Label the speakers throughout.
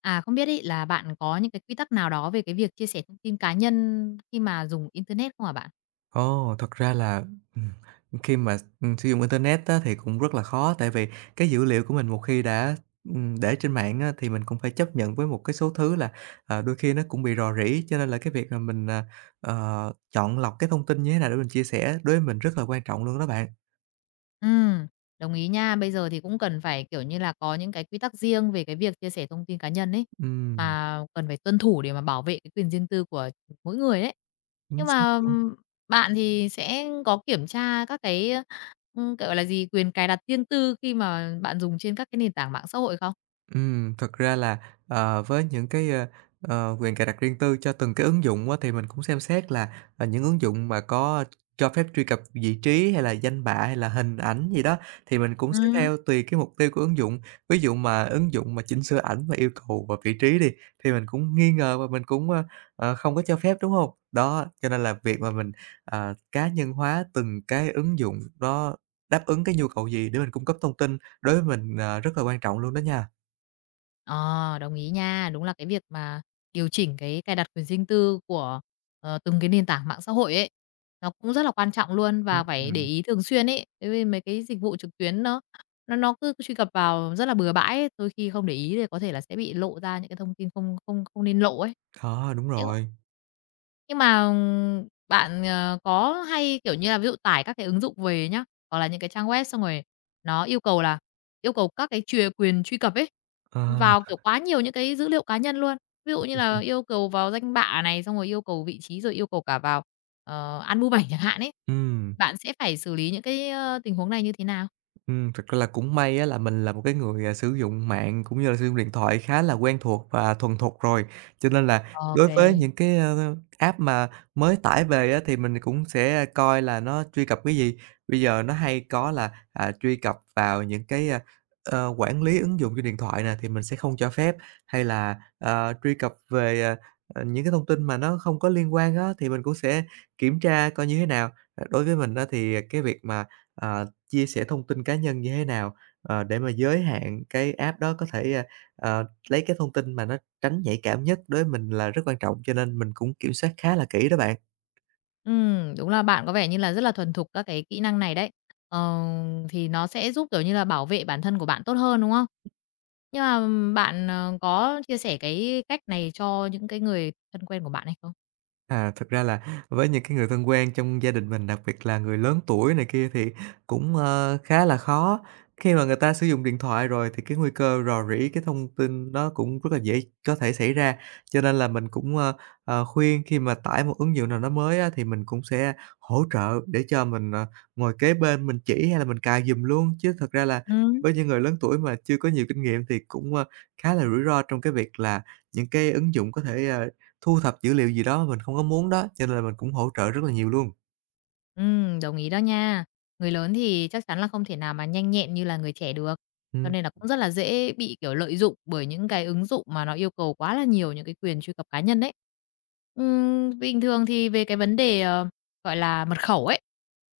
Speaker 1: À, không biết ý là bạn có những cái quy tắc nào đó về cái việc chia sẻ thông tin cá nhân khi mà dùng internet không hả bạn?
Speaker 2: Ồ, thật ra là, ừm, khi mà, sử dụng internet á thì cũng rất là khó, tại vì cái dữ liệu của mình một khi đã, để trên mạng á thì mình cũng phải chấp nhận với một cái số thứ là, đôi khi nó cũng bị rò rỉ. Cho nên là cái việc là mình, chọn lọc cái thông tin như thế nào để mình chia sẻ đối với mình rất là quan trọng luôn đó bạn.
Speaker 1: Ừ, đồng ý nha. Bây giờ thì cũng cần phải, kiểu như là, có những cái quy tắc riêng về cái việc chia sẻ thông tin cá nhân ấy,
Speaker 2: Ừm,
Speaker 1: mà cần phải tuân thủ để mà bảo vệ cái quyền riêng tư của mỗi người đấy.
Speaker 2: chính
Speaker 1: Nhưng
Speaker 2: xác
Speaker 1: mà,
Speaker 2: luôn.
Speaker 1: bạn thì sẽ có kiểm tra các cái, gọi là gì, quyền cài đặt riêng tư khi mà bạn dùng trên các cái nền tảng mạng xã hội không?
Speaker 2: Thật ra là, với những cái, quyền cài đặt riêng tư cho từng cái ứng dụng á, thì mình cũng xem xét là, những ứng dụng mà có cho phép truy cập vị trí hay là danh bạ hay là hình ảnh gì đó, thì mình cũng sẽ
Speaker 1: Ừm.
Speaker 2: theo tùy cái mục tiêu của ứng dụng. Ví dụ mà ứng dụng mà chỉnh sửa ảnh và yêu cầu và vị trí đi, thì mình cũng nghi ngờ và mình cũng, không có cho phép, đúng không? Đó, cho nên là việc mà mình, cá nhân hóa từng cái ứng dụng đó đáp ứng cái nhu cầu gì để mình cung cấp thông tin đối với mình, rất là quan trọng luôn đó nha.
Speaker 1: Ờ, đồng ý nha. Đúng là cái việc mà điều chỉnh cái cài đặt quyền riêng tư của, từng cái nền tảng mạng xã hội ấy, nó cũng rất là quan trọng luôn và phải để
Speaker 2: Ừm,
Speaker 1: ý thường xuyên ấy. Bởi vì mấy cái dịch vụ trực tuyến nó cứ truy cập vào rất là bừa bãi ấy, đôi khi không để ý thì có thể là sẽ bị lộ ra những cái thông tin không không không nên lộ ấy.
Speaker 2: khó, đúng
Speaker 1: Thế
Speaker 2: rồi.
Speaker 1: nhưng mà, bạn, có hay, kiểu như là, ví dụ tải các cái ứng dụng về nhá, hoặc là những cái trang web xong rồi nó yêu cầu là yêu cầu các cái chuyền quyền truy cập ấy,
Speaker 2: Ờ,
Speaker 1: vào, kiểu, quá nhiều những cái dữ liệu cá nhân luôn. Ví dụ như là yêu cầu vào danh bạ này, xong rồi yêu cầu vị trí, rồi yêu cầu cả vào, album ảnh chẳng hạn ấy.
Speaker 2: ừm.
Speaker 1: Bạn sẽ phải xử lý những cái, tình huống này như thế nào?
Speaker 2: Thực ra là cũng may á là mình là một cái người, sử dụng mạng cũng như là sử dụng điện thoại khá là quen thuộc và thuần thục rồi, cho nên là
Speaker 1: OK,
Speaker 2: đối
Speaker 1: kê.
Speaker 2: với những cái, app mà mới tải về á thì mình cũng sẽ coi là nó truy cập cái gì. Bây giờ nó hay có là, truy cập vào những cái, quản lý ứng dụng trên điện thoại nè thì mình sẽ không cho phép, hay là, truy cập về, những cái thông tin mà nó không có liên quan á thì mình cũng sẽ kiểm tra coi như thế nào. Đối với mình á thì cái việc mà, ờ chia sẻ thông tin cá nhân như thế nào, để mà giới hạn cái app đó có thể, lấy cái thông tin mà nó tránh nhạy cảm nhất đối với mình là rất quan trọng, cho nên mình cũng kiểm soát khá là kỹ đó bạn.
Speaker 1: Đúng là bạn có vẻ như là rất là thuần thục các cái kỹ năng này đấy. Ờ, thì nó sẽ giúp, kiểu như là, bảo vệ bản thân của bạn tốt hơn, đúng không? Nhưng mà, bạn, có chia sẻ cái cách này cho những cái người thân quen của bạn hay không?
Speaker 2: À, thực ra là với những cái người thân quen trong gia đình mình, đặc biệt là người lớn tuổi này kia thì cũng, khá là khó. Khi mà người ta sử dụng điện thoại rồi thì cái nguy cơ rò rỉ cái thông tin nó cũng rất là dễ có thể xảy ra, cho nên là mình cũng, khuyên khi mà tải một ứng dụng nào đó mới á thì mình cũng sẽ hỗ trợ để cho mình, ngồi kế bên mình chỉ hay là mình cài giùm luôn. Chứ thật ra là
Speaker 1: Ừ.
Speaker 2: với những người lớn tuổi mà chưa có nhiều kinh nghiệm thì cũng, khá là rủi ro trong cái việc là những cái ứng dụng có thể, thu thập dữ liệu gì đó mình không có muốn đó, cho nên là mình cũng hỗ trợ rất là nhiều luôn.
Speaker 1: Đồng ý đó nha. Người lớn thì chắc chắn là không thể nào mà nhanh nhẹn như là người trẻ được, cho
Speaker 2: Ừm.
Speaker 1: nên là cũng rất là dễ bị, kiểu, lợi dụng bởi những cái ứng dụng mà nó yêu cầu quá là nhiều những cái quyền truy cập cá nhân đấy. Bình thường thì về cái vấn đề, gọi là, mật khẩu ấy,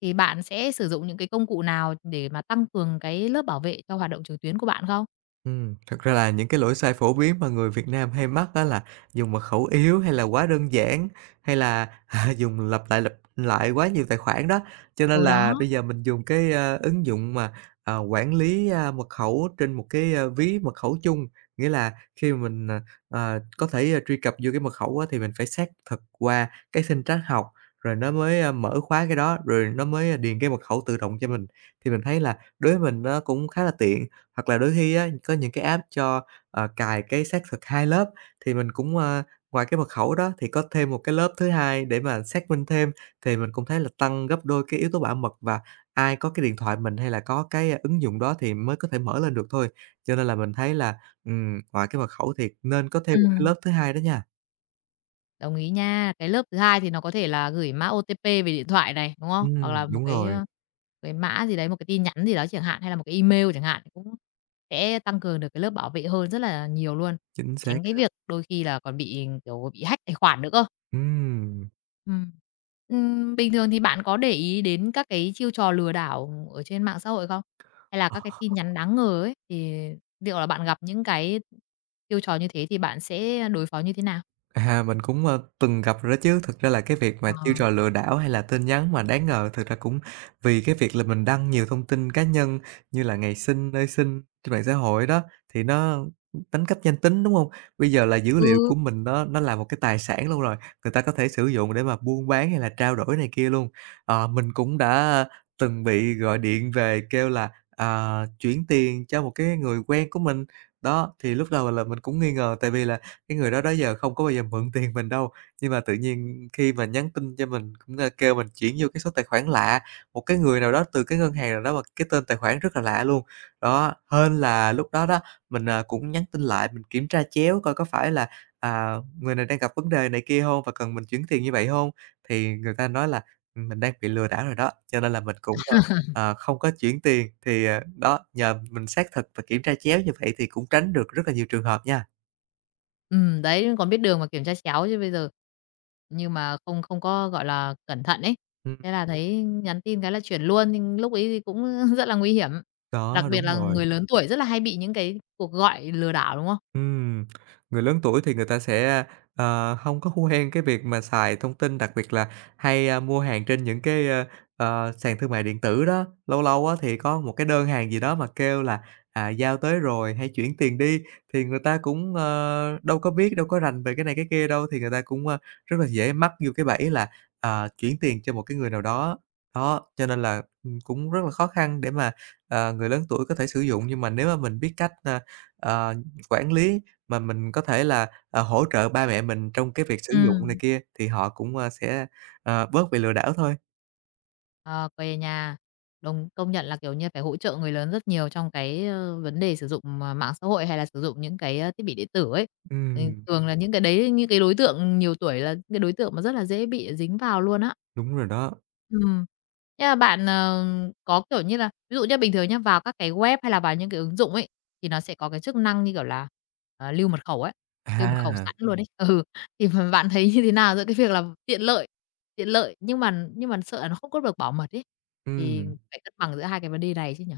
Speaker 1: thì bạn sẽ sử dụng những cái công cụ nào để mà tăng cường cái lớp bảo vệ cho hoạt động trực tuyến của bạn không?
Speaker 2: Thật ra là những cái lỗi sai phổ biến mà người Việt Nam hay mắc đó là dùng mật khẩu yếu hay là quá đơn giản, hay là, dùng lặp lại quá nhiều tài khoản đó. Cho nên
Speaker 1: Ừ, đó.
Speaker 2: là bây giờ mình dùng cái, ứng dụng mà, quản lý, mật khẩu trên một cái, ví mật khẩu chung, nghĩa là khi mà mình, có thể, truy cập vô cái mật khẩu á thì mình phải xác thực qua cái sinh trắc học, rồi nó mới, mở khóa cái đó, rồi nó mới điền cái mật khẩu tự động cho mình. Thì mình thấy là đối với mình nó cũng khá là tiện. Hoặc là đôi khi á, có những cái app cho, cài cái xác thực 2 lớp, thì mình cũng, ngoài cái mật khẩu đó thì có thêm một cái lớp thứ hai để mà xác minh thêm, thì mình cũng thấy là tăng gấp đôi cái yếu tố bảo mật và ai có cái điện thoại mình hay là có cái ứng dụng đó thì mới có thể mở lên được thôi. Cho nên là mình thấy là, ngoài cái mật khẩu thì nên có thêm
Speaker 1: Ừ.
Speaker 2: một cái lớp thứ hai đó nha.
Speaker 1: Đồng ý nha. Cái lớp thứ hai thì nó có thể là gửi mã OTP về điện thoại này, đúng không? Hoặc là một
Speaker 2: Đúng
Speaker 1: cái,
Speaker 2: rồi,
Speaker 1: cái mã gì đấy, một cái tin nhắn gì đó chẳng hạn, hay là một cái email chẳng hạn, cũng sẽ tăng cường được cái lớp bảo vệ hơn rất là nhiều luôn,
Speaker 2: chính xác
Speaker 1: tránh cái
Speaker 2: á.
Speaker 1: việc đôi khi là còn bị, kiểu, bị hack tài khoản nữa cơ.
Speaker 2: Ừm.
Speaker 1: Ừm. Bình thường thì bạn có để ý đến các cái chiêu trò lừa đảo ở trên mạng xã hội không? Hay là các cái tin nhắn đáng ngờ ấy, thì liệu là bạn gặp những cái chiêu trò như thế thì bạn sẽ đối phó như thế nào?
Speaker 2: À, mình cũng, từng gặp rồi đó chứ. Thực ra là cái việc mà
Speaker 1: Ờ.
Speaker 2: chiêu trò lừa đảo hay là tin nhắn mà đáng ngờ thực ra cũng vì cái việc là mình đăng nhiều thông tin cá nhân như là ngày sinh, nơi sinh trên mạng xã hội đó, thì nó đánh cắp danh tính, đúng không? Bây giờ là dữ liệu
Speaker 1: Ừ.
Speaker 2: của mình nó là một cái tài sản luôn rồi, người ta có thể sử dụng để mà buôn bán hay là trao đổi này kia luôn. Mình cũng đã từng bị gọi điện về kêu là, chuyển tiền cho một cái người quen của mình. Đó, thì lúc đầu là mình cũng nghi ngờ tại vì là cái người đó đó giờ không có bao giờ mượn tiền mình đâu, nhưng mà tự nhiên khi mà nhắn tin cho mình cũng, kêu mình chuyển vô cái số tài khoản lạ, một cái người nào đó từ cái ngân hàng nào đó mà cái tên tài khoản rất là lạ luôn. Đó, hên là lúc đó đó, mình, cũng nhắn tin lại, mình kiểm tra chéo coi có phải là, người này đang gặp vấn đề này kia không và cần mình chuyển tiền như vậy không? Thì người ta nói là, mình đang bị lừa đảo rồi đó, cho nên là mình cũng, không có chuyển tiền. Thì, đó, nhờ mình xác thực và kiểm tra chéo như vậy thì cũng tránh được rất là nhiều trường hợp nha.
Speaker 1: Ừ đấy, còn biết đường mà kiểm tra chéo chứ bây giờ nhưng mà không không có, gọi là, cẩn thận ấy,
Speaker 2: Ừm.
Speaker 1: thế là thấy nhắn tin cái là chuyển luôn, nhưng lúc ấy thì cũng rất là nguy hiểm.
Speaker 2: Có,
Speaker 1: Đặc biệt
Speaker 2: đúng
Speaker 1: là
Speaker 2: rồi.
Speaker 1: người lớn tuổi rất là hay bị những cái cuộc gọi lừa đảo, đúng không?
Speaker 2: Ừm, người lớn tuổi thì người ta sẽ, hông có quen cái việc mà xài thông tin, đặc biệt là hay, mua hàng trên những cái, sàn thương mại điện tử đó. Lâu lâu á thì có một cái đơn hàng gì đó mà kêu là, "Giao tới rồi, hãy chuyển tiền đi." Thì người ta cũng, đâu có biết, đâu có rành về cái này cái kia đâu, thì người ta cũng, rất là dễ mắc vô cái bẫy là, chuyển tiền cho một cái người nào đó. Đó, cho nên là, cũng rất là khó khăn để mà, người lớn tuổi có thể sử dụng, nhưng mà nếu mà mình biết cách, a, ờ Quản lý mà mình có thể là, hỗ trợ ba mẹ mình trong cái việc sử
Speaker 1: Ừ.
Speaker 2: dụng này kia thì họ cũng, sẽ, bớt bị lừa đảo thôi.
Speaker 1: Ờ, quê nhà. Đồng công nhận là, kiểu như, phải hỗ trợ người lớn rất nhiều trong cái, vấn đề sử dụng, mạng xã hội hay là sử dụng những cái, thiết bị điện tử ấy. Ừ,
Speaker 2: Ừm,
Speaker 1: thường là những cái đối tượng nhiều tuổi là những cái đối tượng mà rất là dễ bị dính vào luôn á.
Speaker 2: đúng rồi đó.
Speaker 1: Ừm. Thế là bạn, có, kiểu như là ví dụ như bình thường nhá, vào các cái web hay là vào những cái ứng dụng ấy, thì nó sẽ có cái chức năng như kiểu là, lưu mật khẩu ấy, lưu mật khẩu
Speaker 2: À,
Speaker 1: sẵn luôn ấy. Ừ, thì bạn thấy như thế nào giữa cái việc là tiện lợi. Tiện lợi, nhưng mà sợ là nó không có được bảo mật ấy, thì
Speaker 2: ừm.
Speaker 1: phải cân bằng giữa hai cái vấn đề này chứ nhỉ?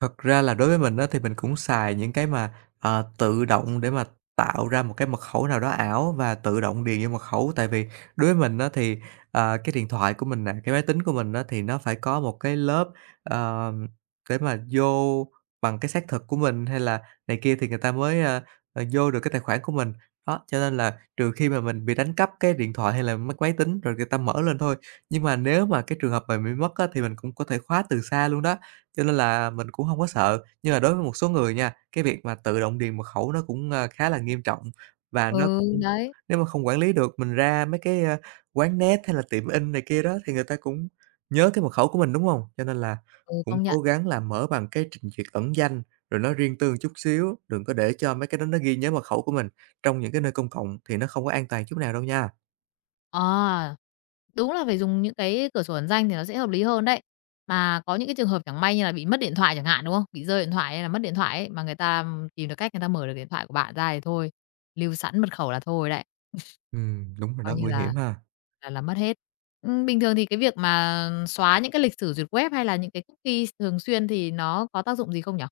Speaker 2: Thật ra là đối với mình á, thì mình cũng xài những cái mà, tự động để mà tạo ra một cái mật khẩu nào đó ảo và tự động điền vô mật khẩu. Tại vì đối với mình á, thì, cái điện thoại của mình nè, cái máy tính của mình á, thì nó phải có một cái lớp, ờ, để mà vô bằng cái xác thực của mình hay là này kia thì người ta mới, vô được cái tài khoản của mình. Đó, cho nên là trừ khi mà mình bị đánh cắp cái điện thoại hay là mất máy tính rồi người ta mở lên thôi. Nhưng mà nếu mà cái trường hợp mà bị mất á, thì mình cũng có thể khóa từ xa luôn đó. Cho nên là mình cũng hông có sợ, nhưng mà đối với một số người nha, cái việc mà tự động điền mật khẩu nó cũng, khá là nghiêm trọng và nó
Speaker 1: Ừ,
Speaker 2: cũng
Speaker 1: đấy,
Speaker 2: nếu mà không quản lý được, mình ra mấy cái, quán net hay là tiệm in này kia đó thì người ta cũng nhớ cái mật khẩu của mình, đúng hông? Cho nên là
Speaker 1: ừ,
Speaker 2: cũng
Speaker 1: công nhận.
Speaker 2: cố gắng là mở bằng cái trình duyệt ẩn danh, rồi nó riêng tư một chút xíu, đừng có để cho mấy cái đó nó ghi nhớ mật khẩu của mình trong những cái nơi công cộng thì nó không có an toàn chút nào đâu nha.
Speaker 1: Ờ, đúng là phải dùng những cái cửa sổ ẩn danh thì nó sẽ hợp lý hơn đấy. Mà có những cái trường hợp chẳng may như là bị mất điện thoại chẳng hạn, đúng không? Bị rơi điện thoại hay là mất điện thoại ấy, mà người ta tìm được cách người ta mở được điện thoại của bạn ra thì thôi, lưu sẵn mật khẩu là thôi đấy,
Speaker 2: Đúng rồi
Speaker 1: coi
Speaker 2: đó,
Speaker 1: như
Speaker 2: nguy
Speaker 1: là
Speaker 2: hiểm ha.
Speaker 1: là mất hết. Bình thường thì cái việc mà xóa những cái lịch sử duyệt web hay là những cái cookie thường xuyên thì nó có tác dụng gì không nhỉ?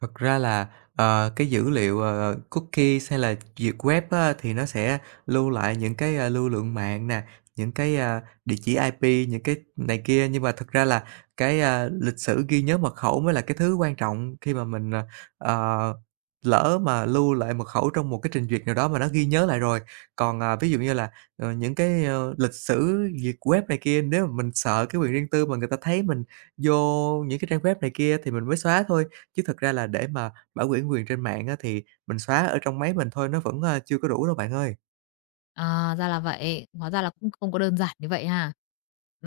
Speaker 2: Thật ra là, cái dữ liệu, cookies hay là duyệt web á, thì nó sẽ lưu lại những cái, lưu lượng mạng nè, những cái, địa chỉ IP, những cái này kia. Nhưng mà thật ra là cái, lịch sử ghi nhớ mật khẩu mới là cái thứ quan trọng khi mà mình, ờ, lỡ mà lưu lại mật khẩu trong một cái trình duyệt nào đó mà nó ghi nhớ lại rồi. Còn, ví dụ như là, những cái, lịch sử duyệt web này kia, nếu mà mình sợ cái quyền riêng tư mà người ta thấy mình vô những cái trang web này kia thì mình mới xóa thôi. Chứ thật ra là để mà bảo quyển quyền trên mạng á, thì mình xóa ở trong máy mình thôi, nó vẫn, chưa có đủ đâu bạn ơi.
Speaker 1: À, ra là vậy. Hóa ra là cũng không có đơn giản như vậy ha.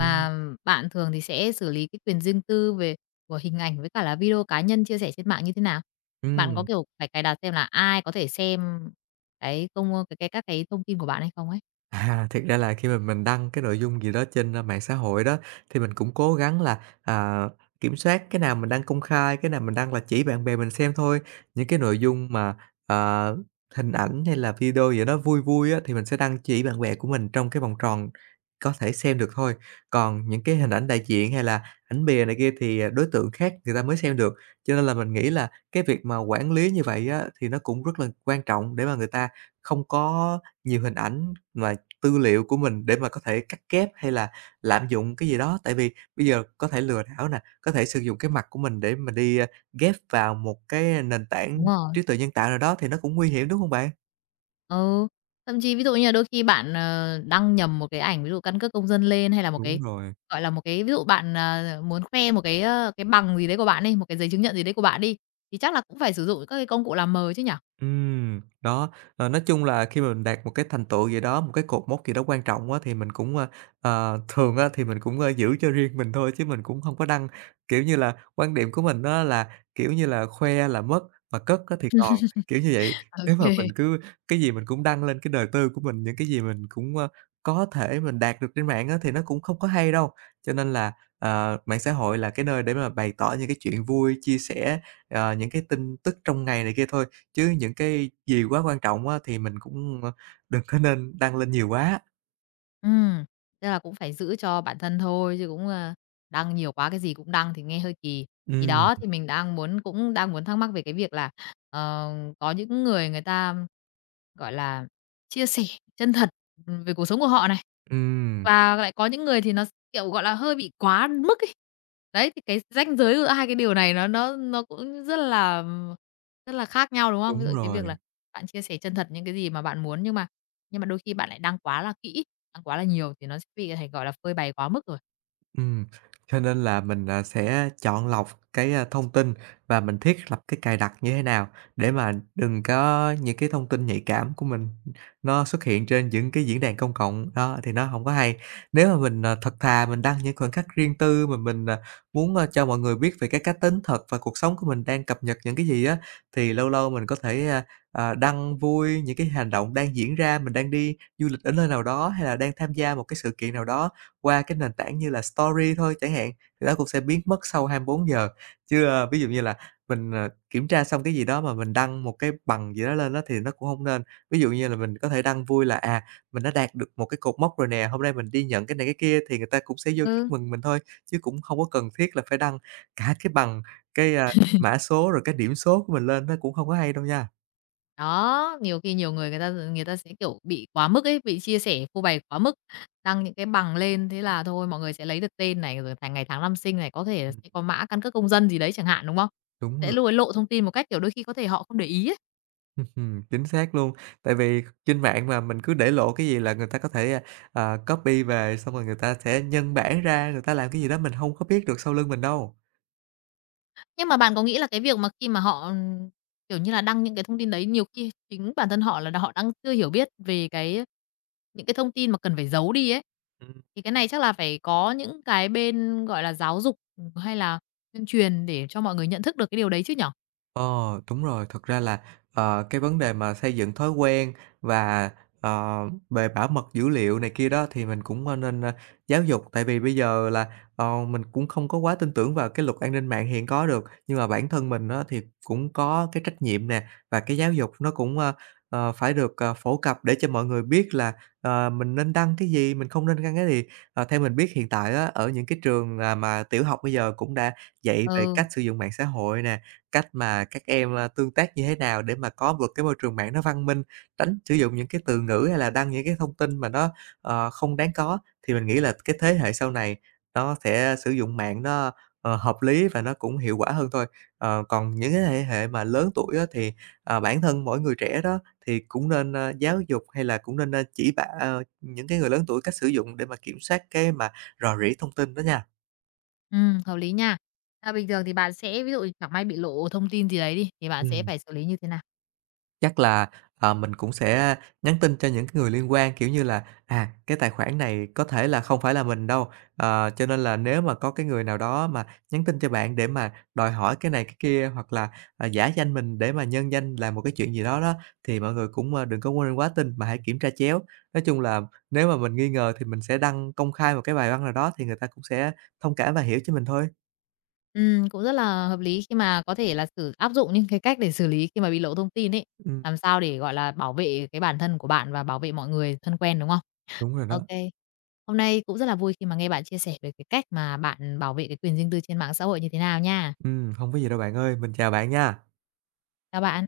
Speaker 2: Ừm,
Speaker 1: bạn thường thì sẽ xử lý cái quyền riêng tư về của hình ảnh với cả là video cá nhân chia sẻ trên mạng như thế nào? Bạn có,
Speaker 2: ừm.
Speaker 1: kiểu, phải cài đặt xem là ai có thể xem cái công cái các cái thông tin của bạn hay không ấy?
Speaker 2: À, thiệt ra là khi mà mình đăng cái nội dung gì đó trên, mạng xã hội đó, thì mình cũng cố gắng là, kiểm soát cái nào mình đăng công khai, cái nào mình đăng là chỉ bạn bè mình xem thôi. Những cái nội dung mà, ờ, hình ảnh hay là video gì đó vui vui á, thì mình sẽ đăng chỉ bạn bè của mình trong cái vòng tròn có thể xem được thôi. Còn những cái hình ảnh đại diện hay là ảnh bìa này kia thì, đối tượng khác người ta mới xem được. Cho nên là mình nghĩ là cái việc mà quản lý như vậy á, thì nó cũng rất là quan trọng để mà người ta không có nhiều hình ảnh mà tư liệu của mình để mà có thể cắt ghép hay là lạm dụng cái gì đó. Tại vì bây giờ có thể lừa đảo nè, có thể sử dụng cái mặt của mình để mà đi, ghép vào một cái nền
Speaker 1: Đúng
Speaker 2: tảng
Speaker 1: rồi.
Speaker 2: trí tuệ nhân tạo nào đó thì nó cũng nguy hiểm, đúng hông bạn?
Speaker 1: Ừ. Thậm chí ví dụ như là đôi khi bạn, đăng nhầm một cái ảnh, ví dụ căn cước công dân lên hay là một
Speaker 2: Đúng
Speaker 1: cái,
Speaker 2: rồi.
Speaker 1: gọi là, một cái ví dụ bạn, muốn khoe một cái, cái bằng gì đấy của bạn đi, một cái giấy chứng nhận gì đấy của bạn đi, thì chắc là cũng phải sử dụng các cái công cụ làm mờ chứ nhỉ?
Speaker 2: Đó, nói chung là khi mà mình đạt một cái thành tựu gì đó, một cái cột mốc gì đó quan trọng á, thì mình cũng, thường á thì mình cũng, giữ cho riêng mình thôi chứ mình cũng không có đăng. Kiểu như là, quan điểm của mình á là, kiểu như là, khoe là mất mà cất á thì còn, kiểu như vậy. Nếu mà
Speaker 1: OK.
Speaker 2: mình cứ cái gì mình cũng đăng lên cái đời tư của mình, những cái gì mình cũng, có thể mình đạt được trên mạng á thì nó cũng không có hay đâu. Cho nên là, mạng xã hội là cái nơi để mà bày tỏ những cái chuyện vui, chia sẻ, những cái tin tức trong ngày này kia thôi. Chứ những cái gì quá quan trọng á thì mình cũng, đừng có nên đăng lên nhiều quá.
Speaker 1: Ừm, tức là cũng phải giữ cho bản thân thôi chứ cũng, đăng nhiều quá, cái gì cũng đăng thì nghe hơi kỳ. Thì
Speaker 2: Ừm.
Speaker 1: đó, thì mình đang muốn cũng đang muốn thắc mắc về cái việc là, ờ, có những người người ta, gọi là, chia sẻ chân thật, về cuộc sống của họ này.
Speaker 2: Ừm,
Speaker 1: Và lại có những người thì nó kiểu, gọi là, hơi bị quá mức ấy. Đấy, thì cái ranh giới giữa hai cái điều này nó cũng rất là khác nhau, đúng không? Ví dụ
Speaker 2: đúng
Speaker 1: cái
Speaker 2: rồi.
Speaker 1: việc là bạn chia sẻ chân thật những cái gì mà bạn muốn, nhưng mà đôi khi bạn lại đăng quá là kỹ, đăng quá là nhiều thì nó sẽ bị thành, gọi là, phơi bày quá mức rồi.
Speaker 2: Ừm, cho nên là mình, sẽ chọn lọc cái, thông tin và mình thiết lập cái cài đặt như thế nào để mà đừng có những cái thông tin nhạy cảm của mình nó xuất hiện trên những cái diễn đàn công cộng, đó, thì nó không có hay. Nếu mà mình, thật thà mình đăng những khoảnh khắc riêng tư mà mình, muốn, cho mọi người biết về cái cá tính thật và cuộc sống của mình đang cập nhật những cái gì á, thì lâu lâu mình có thể, đăng vui những cái hành động đang diễn ra, mình đang đi du lịch ở nơi nào đó hay là đang tham gia một cái sự kiện nào đó. Qua cái nền tảng như là Story thôi chẳng hạn, thì nó cũng sẽ biến mất sau 24 giờ. Chứ, ví dụ như là mình, kiểm tra xong cái gì đó mà mình đăng một cái bằng gì đó lên đó thì nó cũng không nên. Ví dụ như là mình có thể đăng vui là, mình đã đạt được một cái cột mốc rồi nè, hôm nay mình đi nhận cái này cái kia thì người ta cũng sẽ vô chúc
Speaker 1: Ừ.
Speaker 2: mừng mình thôi, chứ cũng không có cần thiết là phải đăng cả cái bằng, cái, mã số rồi cái điểm số của mình lên, nó cũng không có hay đâu nha.
Speaker 1: Đó, nhiều khi nhiều người người ta sẽ, kiểu, bị quá mức ấy, bị chia sẻ, phô bày quá mức, đăng những cái bằng lên, thế là thôi mọi người sẽ lấy được tên này, rồi thành ngày tháng năm sinh này, có thể là
Speaker 2: Ừm,
Speaker 1: sẽ có mã căn cước công dân gì đấy chẳng hạn, đúng không?
Speaker 2: đúng
Speaker 1: Sẽ
Speaker 2: rồi.
Speaker 1: lôi lộ thông tin một cách, kiểu, đôi khi có thể họ không để ý ấy.
Speaker 2: Ừm, chính xác luôn. Tại vì trên mạng mà mình cứ để lộ cái gì là người ta có thể, copy về, xong rồi người ta sẽ nhân bản ra, người ta làm cái gì đó mình không có biết được sau lưng mình đâu.
Speaker 1: Nhưng mà bạn có nghĩ là cái việc mà khi mà họ, kiểu như là, đăng những cái thông tin đấy, nhiều khi chính bản thân họ là họ đang chưa hiểu biết về cái những cái thông tin mà cần phải giấu đi ấy, thì cái này chắc là phải có những cái bên, gọi là, giáo dục, hay là tuyên truyền để cho mọi người nhận thức được cái điều đấy chứ nhở?
Speaker 2: Ờ, Đúng rồi. Thật ra là, cái vấn đề mà xây dựng thói quen và, ờ, về bảo mật dữ liệu này kia đó thì mình cũng, nên, giáo dục. Tại vì bây giờ là, mình cũng không có quá tin tưởng vào cái luật an ninh mạng hiện có được, nhưng mà bản thân mình đó thì cũng có cái trách nhiệm nè, và cái giáo dục nó cũng, phải được, phổ cập để cho mọi người biết là, mình nên đăng cái gì, mình không nên đăng cái gì. Theo mình biết hiện tại á, ở những cái trường, mà tiểu học bây giờ cũng đã dạy về
Speaker 1: Ừ,
Speaker 2: cách sử dụng mạng xã hội nè, cách mà các em, tương tác như thế nào để mà có được cái môi trường mạng nó văn minh, tránh sử dụng những cái từ ngữ hay là đăng những cái thông tin mà nó, không đáng có. Thì mình nghĩ là cái thế hệ sau này nó sẽ sử dụng mạng nó, hợp lý và nó cũng hiệu quả hơn thôi. Còn những cái thế hệ mà lớn tuổi á thì, bản thân mỗi người trẻ đó thì cũng nên, giáo dục hay là cũng nên, chỉ bả những cái người lớn tuổi cách sử dụng để mà kiểm soát cái mà rò rỉ thông tin đó nha.
Speaker 1: hợp lý nha. À, bình thường thì bạn sẽ ví dụ chẳng may bị lộ thông tin gì đấy đi, thì bạn sẽ
Speaker 2: Ừm.
Speaker 1: phải xử lý như thế nào?
Speaker 2: Chắc là, mình cũng sẽ nhắn tin cho những cái người liên quan, kiểu như là, à, cái tài khoản này có thể là không phải là mình đâu, cho nên là nếu mà có cái người nào đó mà nhắn tin cho bạn để mà đòi hỏi cái này cái kia hoặc là, giả danh mình để mà nhân danh làm một cái chuyện gì đó đó, thì mọi người cũng, đừng có quên quá tin mà hãy kiểm tra chéo. Nói chung là nếu mà mình nghi ngờ thì mình sẽ đăng công khai một cái bài văn nào đó thì người ta cũng sẽ thông cảm và hiểu cho mình thôi.
Speaker 1: Cũng rất là hợp lý khi mà có thể là sử áp dụng những cái cách để xử lý khi mà bị lộ thông tin ấy,
Speaker 2: Ừm,
Speaker 1: làm sao để, gọi là, bảo vệ cái bản thân của bạn và bảo vệ mọi người thân quen, đúng không?
Speaker 2: đúng rồi đó.
Speaker 1: OK. Hôm nay cũng rất là vui khi mà nghe bạn chia sẻ về cái cách mà bạn bảo vệ cái quyền riêng tư trên mạng xã hội như thế nào nha.
Speaker 2: Hông có gì đâu bạn ơi, mình chào bạn nha.
Speaker 1: Chào bạn.